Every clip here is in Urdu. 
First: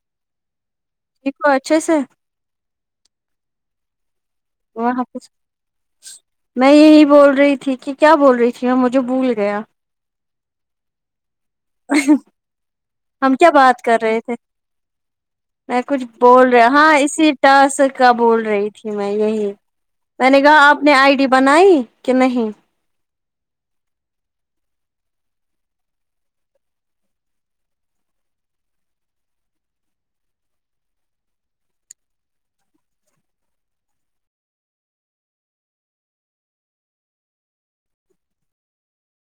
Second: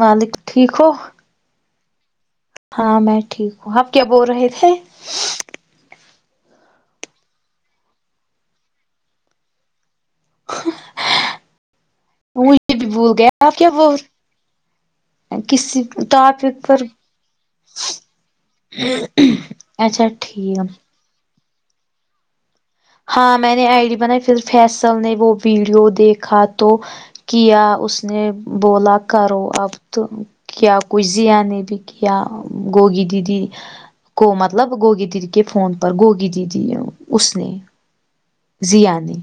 وعلیکم ٹھیک ہو لکھلو اچھے سے ہاں میں ٹھیک ہوں آپ کیا بول رہے تھے وہ ہم کچھ میں یہی بول رہی تھی کہ کیا بول رہی تھی وہ مجھے بھول گیا [unintelligible] مجھے بھی بھول گیا ہم کیا آپ بات بول کر رہے تھے میں کسی کچھ بول ٹاپک رہا پر ہاں اسی ٹاسک کا بول رہی تھی میں یہی اچھا میں نے ٹھیک کہا آپ نے آئی ڈی بنائی کہ نہیں ہاں میں نے آئی ڈی بنائی پھر فیصل نے وہ ویڈیو دیکھا تو کیا اس نے بولا کرو اب تم کیا کچھ زیا نے بھی کیا گوگی دیدی کو مطلب گوگی دیدی کے فون پر گوگی دیدی ہے وہ اس نے ضیا نے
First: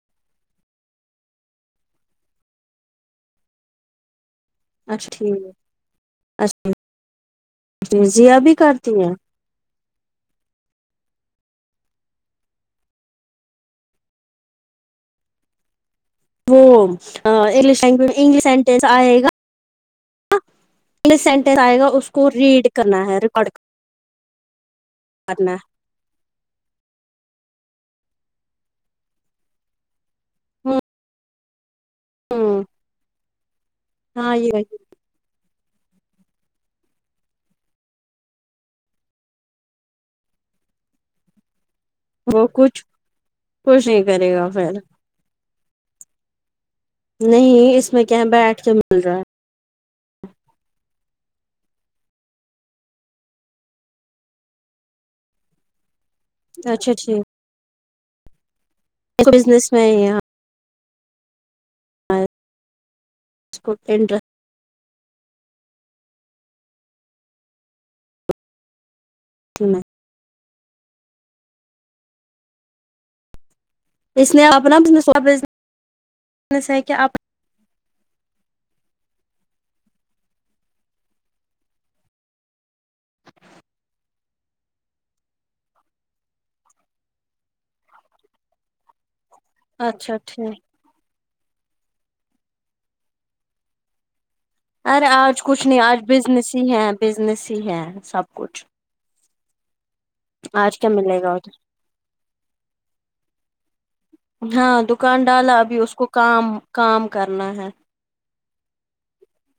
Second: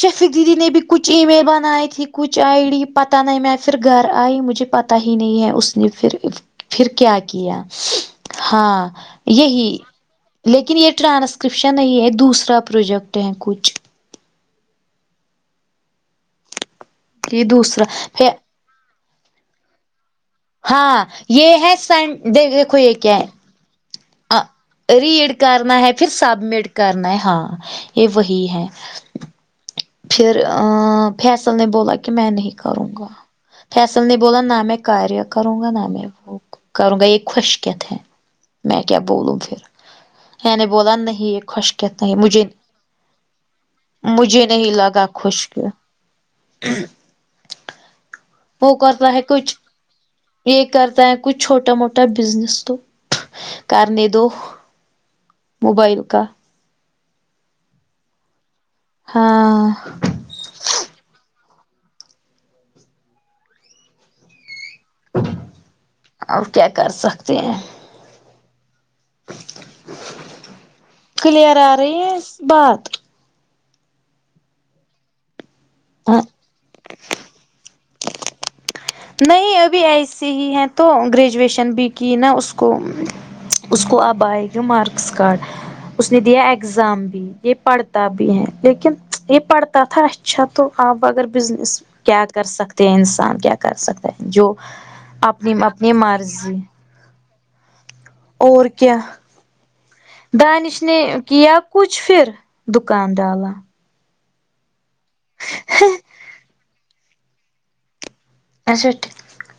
شفیق دیدی نے بھی کچھ ای میل بنائی تھی کچھ آئی ڈی پتہ نہیں میں پھر گھر آئی مجھے پتہ ہی اچھا نہیں ٹھیک ہے اس نے پھر پھر کیا کیا اچھا ضیا بھی ہاں کرتی ہیں یہی لیکن یہ ٹرانسکرپشن نہیں ہے دوسرا پروجیکٹ ہے کچھ وہ یہ انگلش دوسرا لینگو پھر انگلش سینٹنس آئے گا ہاں انگلش یہ سینٹنس ہے آئے گا اس سن کو ریڈ کرنا ہے ریکارڈ ا ریڈ کرنا ہے پھر سبمٹ کرنا ہے ہاں یہ وہی ہے پھر آ فیصل نے بولا کہ میں نہیں ہوں کروں گا فیصل نے ہاں بولا نہ یہ میں کاریا کروں گا نا میں وہ کروں گا یہ خشک کھیت ہے میں کیا بولوں پھر میں نے بولا نہیں یہ خشک کہتے ہیں مجھے وہ کچھ کچھ نہیں کرے مجھے گا نہیں پھر لگا خشک [inaudible] نہیں اس میں کیا ہے بیٹھ کے وہ بول کرتا رہا ہے کچھ یہ کرتا ہے کچھ چھوٹا موٹا بزنس تو کرنے دو موبائل کا اچھا ٹھیک ہاں بزنس میں یہاں [unintelligible] اب کیا کر سکتے ہیں ہوں نہ کلیئیر آ رہی ہے بات اس نے اپنا بزنس [unintelligible] آپ نہیں ابھی ایسے ہی ہیں تو گریجویشن بھی کی نا اس کو اس کو اب آئے گا مارکس کارڈ اس نے دیا ایگزام بھی یہ پڑھتا بھی ہے لیکن یہ پڑھ تاتھا اچھا تو آپ اگر بزنس کیا کر سکتے ہیں انسان کیا کر سکتا ہے جو ارے آج اپنی کچھ نہیں اپنی آج مرضی بزنس ہی ہے بزنس ہی ہے سب کچھ اور کیا دانش آج کیا نے ملے گا کیا ادھر؟ کچھ پھر دکان ڈالا ہاں دکان ڈالا ابھی اس کو کام کام کرنا ہے اچھا ٹ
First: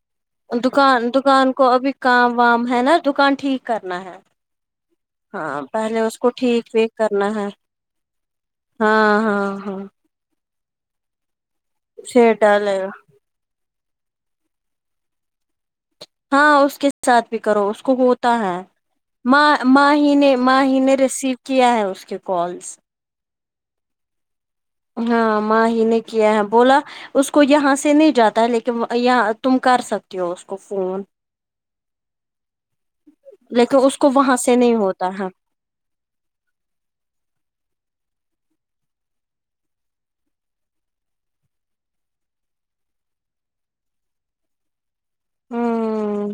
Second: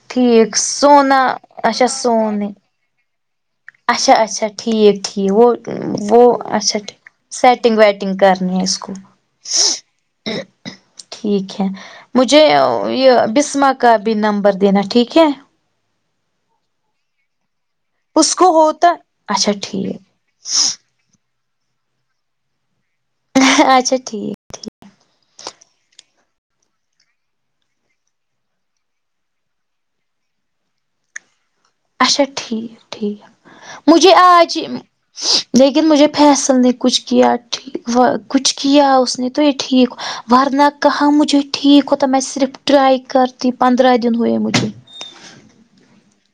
ٹھیک سو دکان نہ دکان کو اچھا ابھی سو کام نئی وام ہے نا دکان ٹھیک کرنا اچھا ہے اچھا ٹھیک ٹھیک وہ ہاں پہلے اس وہ کو اچھا ویک ٹھیک کرنا ہے سٹ ینگ واٹینگ کرنی ہے اس کو ہاں ہاں ہاں ٹھیک ہے پھر مجھے ا ڈالے گا یہ بیس مارک کا بھی نمبر دینا ٹھیک ہے ہاں اس کے ساتھ بھی کرو اس کو اس ہوتا کو ہے ہوتا ما اچھا ماہی ٹھیک نے ماہی نے رسیو کیا ہے اس کے کالس اچھا ٹھیک ہاں ماہی نے کیا ہے بولا اس کو یہاں سے نہیں جاتا ہے لیکن وا یہاں تم کر سکتی ہو اس کو فون اچھا ٹھیک ٹھیک لیکن اس کو مجھے وہاں سے آج ہی نہیں ہوتا ہے لیکن مجھے فیصل نے کچھ کیا ٹھیک و کچھ کیا اس نے تو یہ ٹھیک ورنہ کہاں مجھے ٹھیک ہوتا تھا میں صرف ٹرائی کرتی پندرہ دن ہوے مجھے ہوں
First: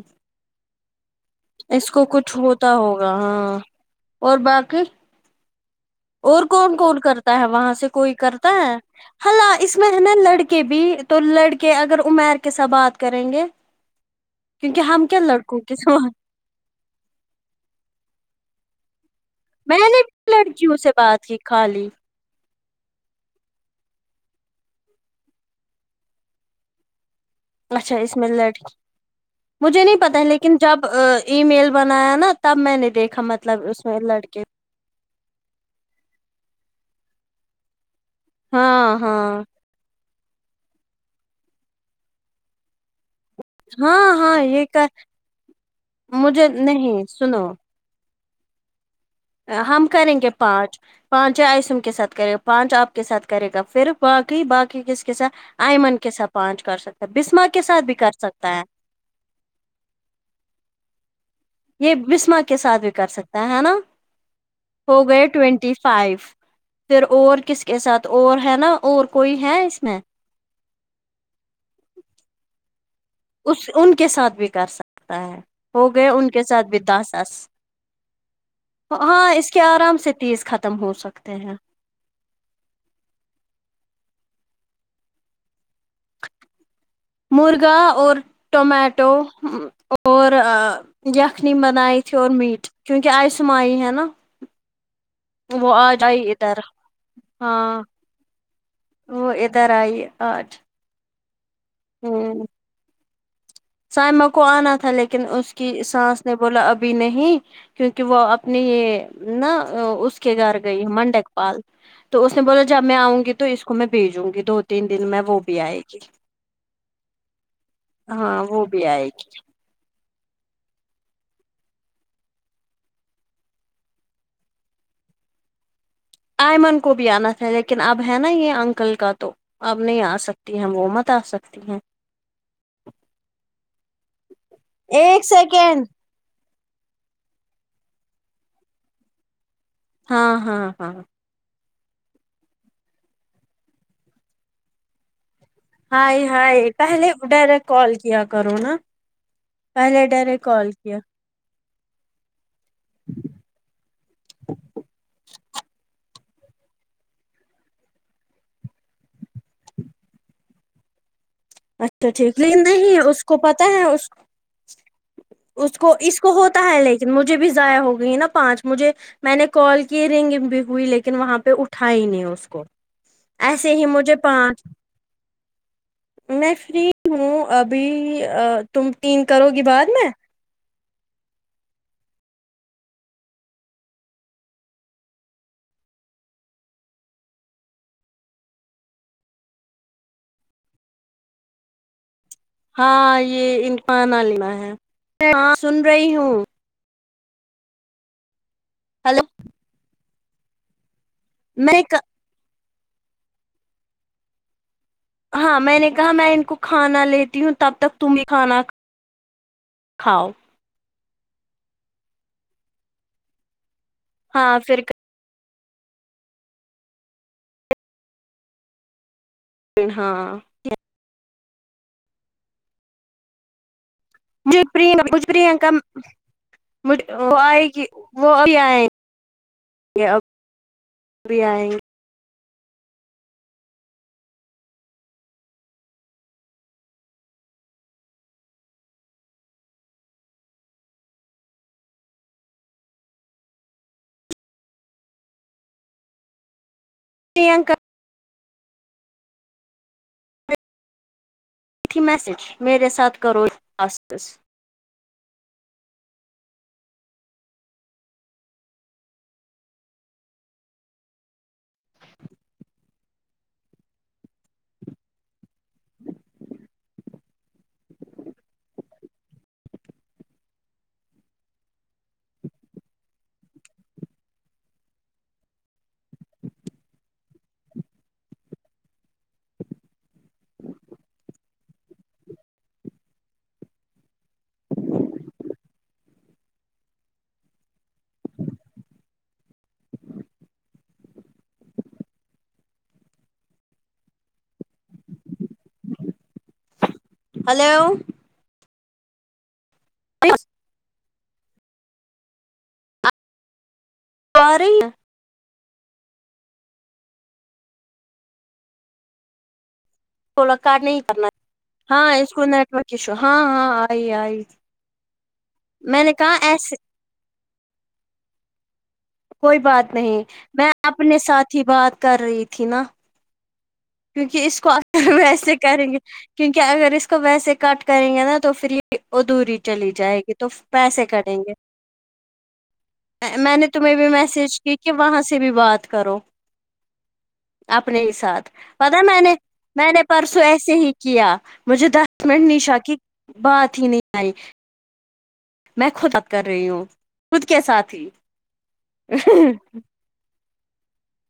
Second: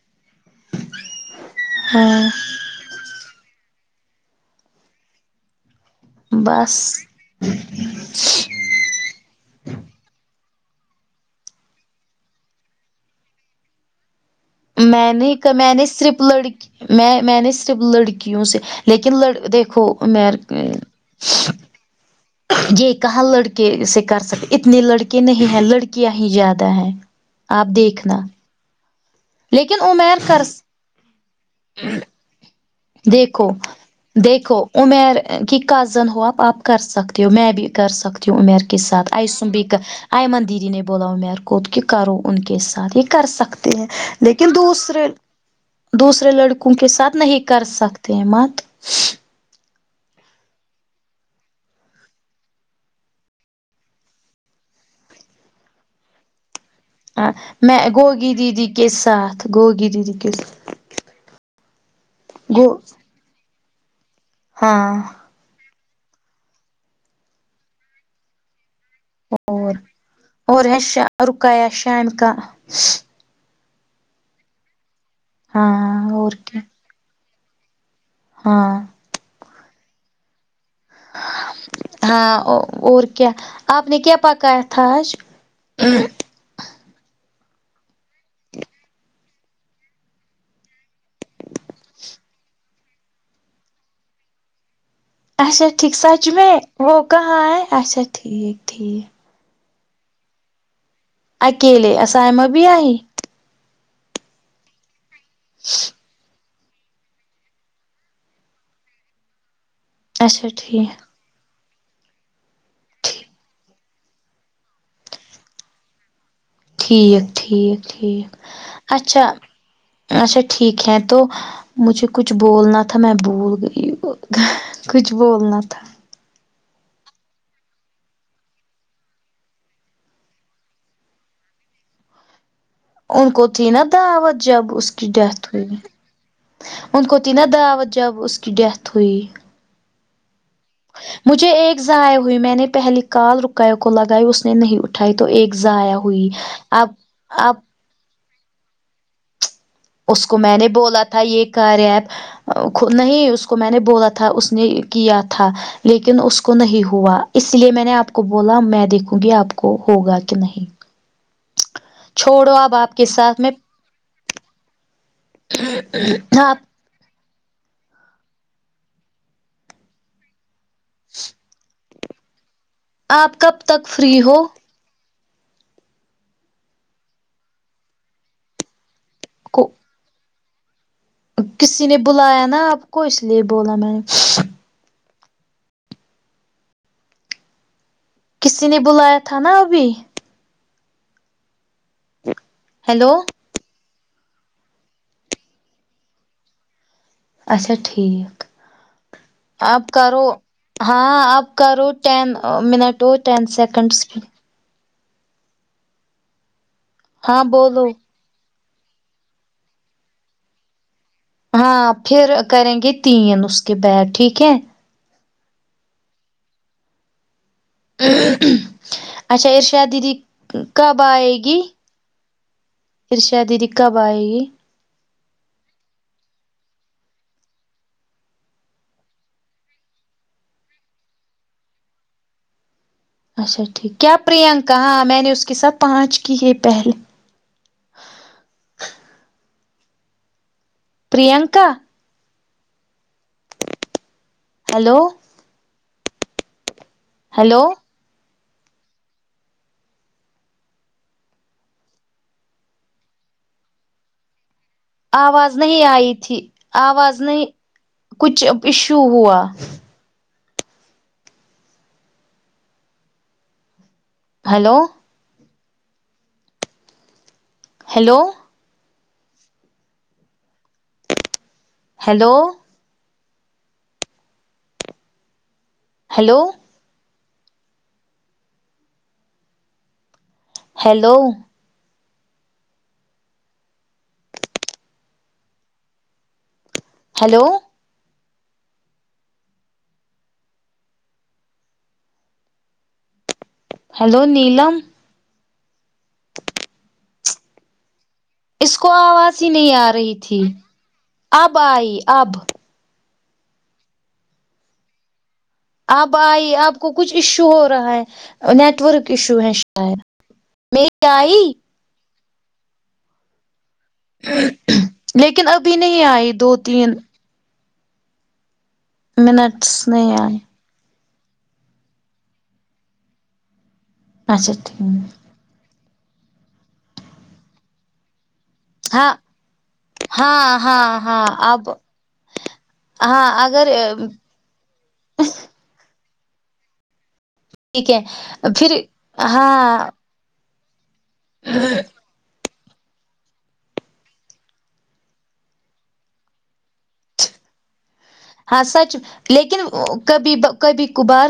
اس کو ہاں کچھ ہوتا ہو کہاں اور باقی اور کون بس کون کرتا ہے وہاں سے کوئی کرتا ہے ہے نہ اس میں ہے نا لڑکے بھی تو لڑکے اگر عمیر کے سا بات کریں گے کیونکہ ہم میں کیا نے ک لڑکوں میں کے نے ساتھ صرف لڑکی میں میں نے صرف لڑکیوں سے لیکن لڑ میں دیکھو نے میں لڑکیوں سے بات کی خالی یہ کہاں لڑکے سے کر سکتے اتنے لڑکے نہیں ہیں لڑکیاں ہی زیادہ ہیں آپ اچھا اس دیکھنا میں لڑکی لیکن مجھے نہیں پتا ہے عمیر کر لیکن جب ا ای میل بنایا نا تب میں نے دیکھا دیکھو مطلب اس میں لڑکے دیکھو عمیر کی کزن ہو آپ آپ کر سکتی ہو میں بھی کر سکتی ہوں عمیر کے ہاں ساتھ ہاں اس میں بھی آئمن دیدی نے بولا عمیر کو کہ کرو ان کے ساتھ ایک کر سکتے ہیں ہاں ہاں لیکن یہ کر دوسرے دوسرے مجھے لڑکوں کے ساتھ نہیں سنو سختی مت ہم کریں گے پانچ پانچ آئسم کے ساتھ کرے گا پانچ آپ کے ساتھ کرے گا پھر باقی باقی کس کے ساتھ آئمن کے ساتھ پانچ کر سکتے میں گوگی دیدی کے ساتھ گوگی دیدی کےسا یہ بسما کے ساتھ بھی کر سکتا ہے ہے نا ہاں ہو گئے ٹوینٹی فائیف پھر اور کس کے ساتھ اور ہے نا اور کوئی ہے اور اس میں اور ہے شاہ رخ آیا شام کا اس ان کے ساتھ بھی کر سکتا ہے ہو ہاں گیا ان اور کے کیا ساتھ بھی دس اس ہاں ہاں اس کے آرام سے تیس ختم ہو سکتے ہیں ہاں او اور کیا آپ نے کیا پکایا تھا آج مرغا اور ٹومیٹو اور یخنی بنائی تھی اور میٹ کیونکہ آئے سمائی ہے نا اچھا وہ ٹھیک آج سچ آئی میں ادھر وہک آ اچھا ٹھیک ٹھیک درائی آج اکیلے اسام ہ بھی ائی سائمہ کو آنا تھا لیکن اس کی سانس نے بولا ابھی نہیں کیونکہ وہ اپنی یہ نا اس کے اچھا گھر گئی ٹھیک منڈک پال تو اس نے بولا جب میں آؤں گی تو اس کو میں بھیجوں گی دو تین دن میں وہ بھی آئے گی ٹھیک ٹھیک ٹھیک ہاں وہ بھی آئے اچھا گی اچھا ٹھیک ہے تو مجھے کچھ بولنا تھا میں بھول گئی کچھ بولنا تھا ایئمن کو بھی آنا تھا لیکن اب ہے نا یہ انکل کا تو اب نہیں آ سکتی ہم وہ مت آ سکتی ہیں ان کو تھی نا دعوت جب اس کی ایک ڈیتھ ہوئی سیکنڈ ون کوتھی نا دعوت جب اس کی ڈیت ہوئی ہاں ہاں ہاں مجھے ایک ضائع ہوئی میں نے پہلی کال کے کو لگائی اس نے نہیں اٹھھی اٹھائی تو ایک ضایا ہائے ہوئی ہائے آپ پہلے آپ ڈائریکٹ کال کیا کرو نا پہلے اس ڈر کو میں نے کال کیا بولا تھا یہ کار ایپ نہیں اس کو میں نے بولا تھا اس نے کیا تھا لیکن اس کو نہیں ہوا اس لیے میں نے آپ کو بولا میں دیکھوں گی آپ کو ہوگا کہ نہیں اچھا ٹھیک چھوڑو لیکن اب آپ نہیں کے اس کو ساتھ میں پتہ ہے اس اس کو اس کو آپ ہوتا ہے لائک مجھے بھی ضائع ہو گئی نا پانچ مجھے میں نے کال کی رنگ بھی ہوئی لیکن وہاں پہ اٹھا تھا ہی نہیں اس کو آپ کب ایسے ہی تک مجھے فری ہو پانچ میں فری ہوں ابھی تم تین کرو گی کو بعد میں کسی نے بلایا نا آپ کو اس لیے بولا میں نے کسی نے بلایا تھا نا ابھی ہیلو ہاں یہ انکان لینا ہے ہاں سن رہی ہوں اچھا ٹھیک ہلو آپ کرو ہاں آپ میں کرو ٹین منٹو اور ٹن سیکنڈس کی ہاں میں نے کہا میں ان کو کھانا ہاں لیتی ہوں تب بولو تک تمیں کھانا کاؤ ہاں پھر کریں گے تین اس کے بیگ ہاں پھر ک اچھا ارشا دیدی ہاں کب آئے گی ارشا دیدی کب آۓ گی [unintelligible] یہ اب بھی آئیں گے اچھا ٹھیک کیا پرینکا ہاں میں نے اس کے ساتھ پانچ کی ہے پہلے پرینکا ہیلو ہیلو پرینکا تھی میسج میرے ساتھ کرو [unintelligible] س آواز نہیں آئی تھی آواز نہیں کچھ ایشو ہوا hello hello hello hello hello hello hello Neelam hello اس کو آواز ہی نہیں آ رہی تھی اب آئی اب سوری آپ آئی آپ کو کچھ ایشو ہو رہا ہے نیٹورک ایشو ہے شاید بولا کٹ نہیں میری کرنا ہے آئی ہاں اسکو نیٹ ورک اشو ہاں ہاں آئی آئی لیکن ابھی میں نہیں نے آئی کہاں دو ایسے تین کوئی منٹس بات نہیں آئے میں اپنے ساتھ ہی بات کر رہی تھی نا کیونکہ اچھا اس کو ٹھیک اکثر ویسے کریں گے کیونکہ اگر اس کو ویسے کٹ کریں گے نا تو فر یہ کہ ہاں ادھوری چلی جائے گی تو ہاں ہاں پیسے ہاں کٹیں گے اب ہاں میں نے اگر تمہیں بھی میسج کی کہ وہاں سے بھی بات کرو ٹھیک اپنے ہے ہی ساتھ پھر پتا میں نے ہاں میں نے پرسوں ایسے ہی کیا مجھے دس منٹ نشا کی بات ہی نہیں آئی میں خود اب کر رہی ہوں خود کے ساتھ ہی ہاں سچ لیکن کبھی کبھی کبھار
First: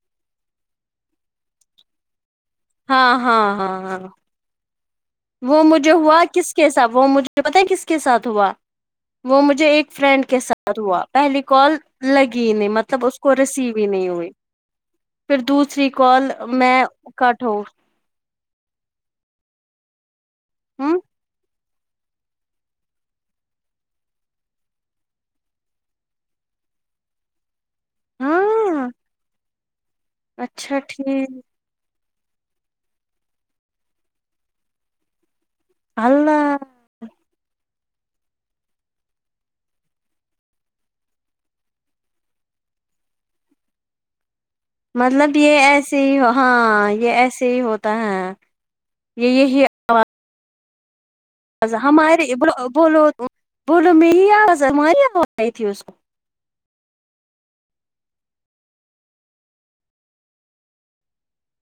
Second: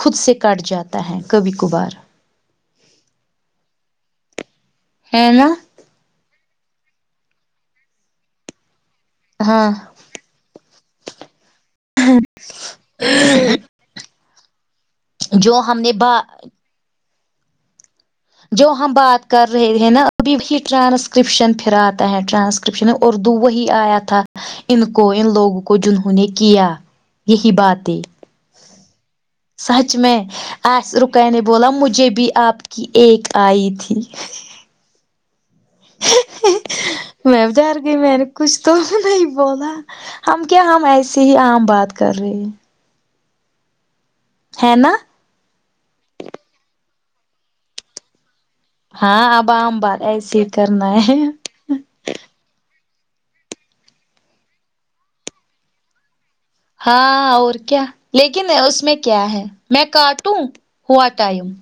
خود سے کٹ جاتا ہے کبھی کبھار ہاں ہاں ہاں ہاں ہے نا وہ مجھے ہوا کس کے ساتھ وہ مجھے پتا ہے کس کے ساتھ ہوا وہ مجھے ہاں ایک فرینڈ کے ساتھ ہوا پہلی کال لگی نہیں مطلب اس کو رسیو ہی نہیں ہوئی پھر جو ہم دوسری نے با کال میں کٹ ہو جو ہم بات کر رہے نا ابھی بھی ہ ٹرانسکرپشن پھر پھر آتا ہے ٹرانسکرپشن اردو وہی آیا تھا ان کو ان لوگوں کو جنہوں نے کیا یہی بات ہاں سچ میں اچھا آس رکے ٹھیک نے بولا مجھے بھی آپ کی ایک آئی تھی اللہ میں ڈر گئی میں نے کچھ تو نہیں بولا ہم کیا ہم ایسی ہی عام بات کر رہے ہیں ہے نا مطلب یہ ایسے ہی ہاں یہ ایسے ہی ہوتا ہے ہاں یہ اب یہی عام بات ایسے ہی کرنا ہے ہمارے بولو بولو میں [unintelligible] یہزار و آئی تھی اس کو ہاں اور کیا لیکن اس میں کیا ہے میں کاٹوں ہوا ٹائم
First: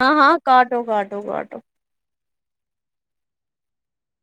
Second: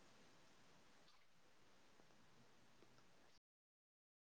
ہاں ہاں کاٹو کاٹو کاٹو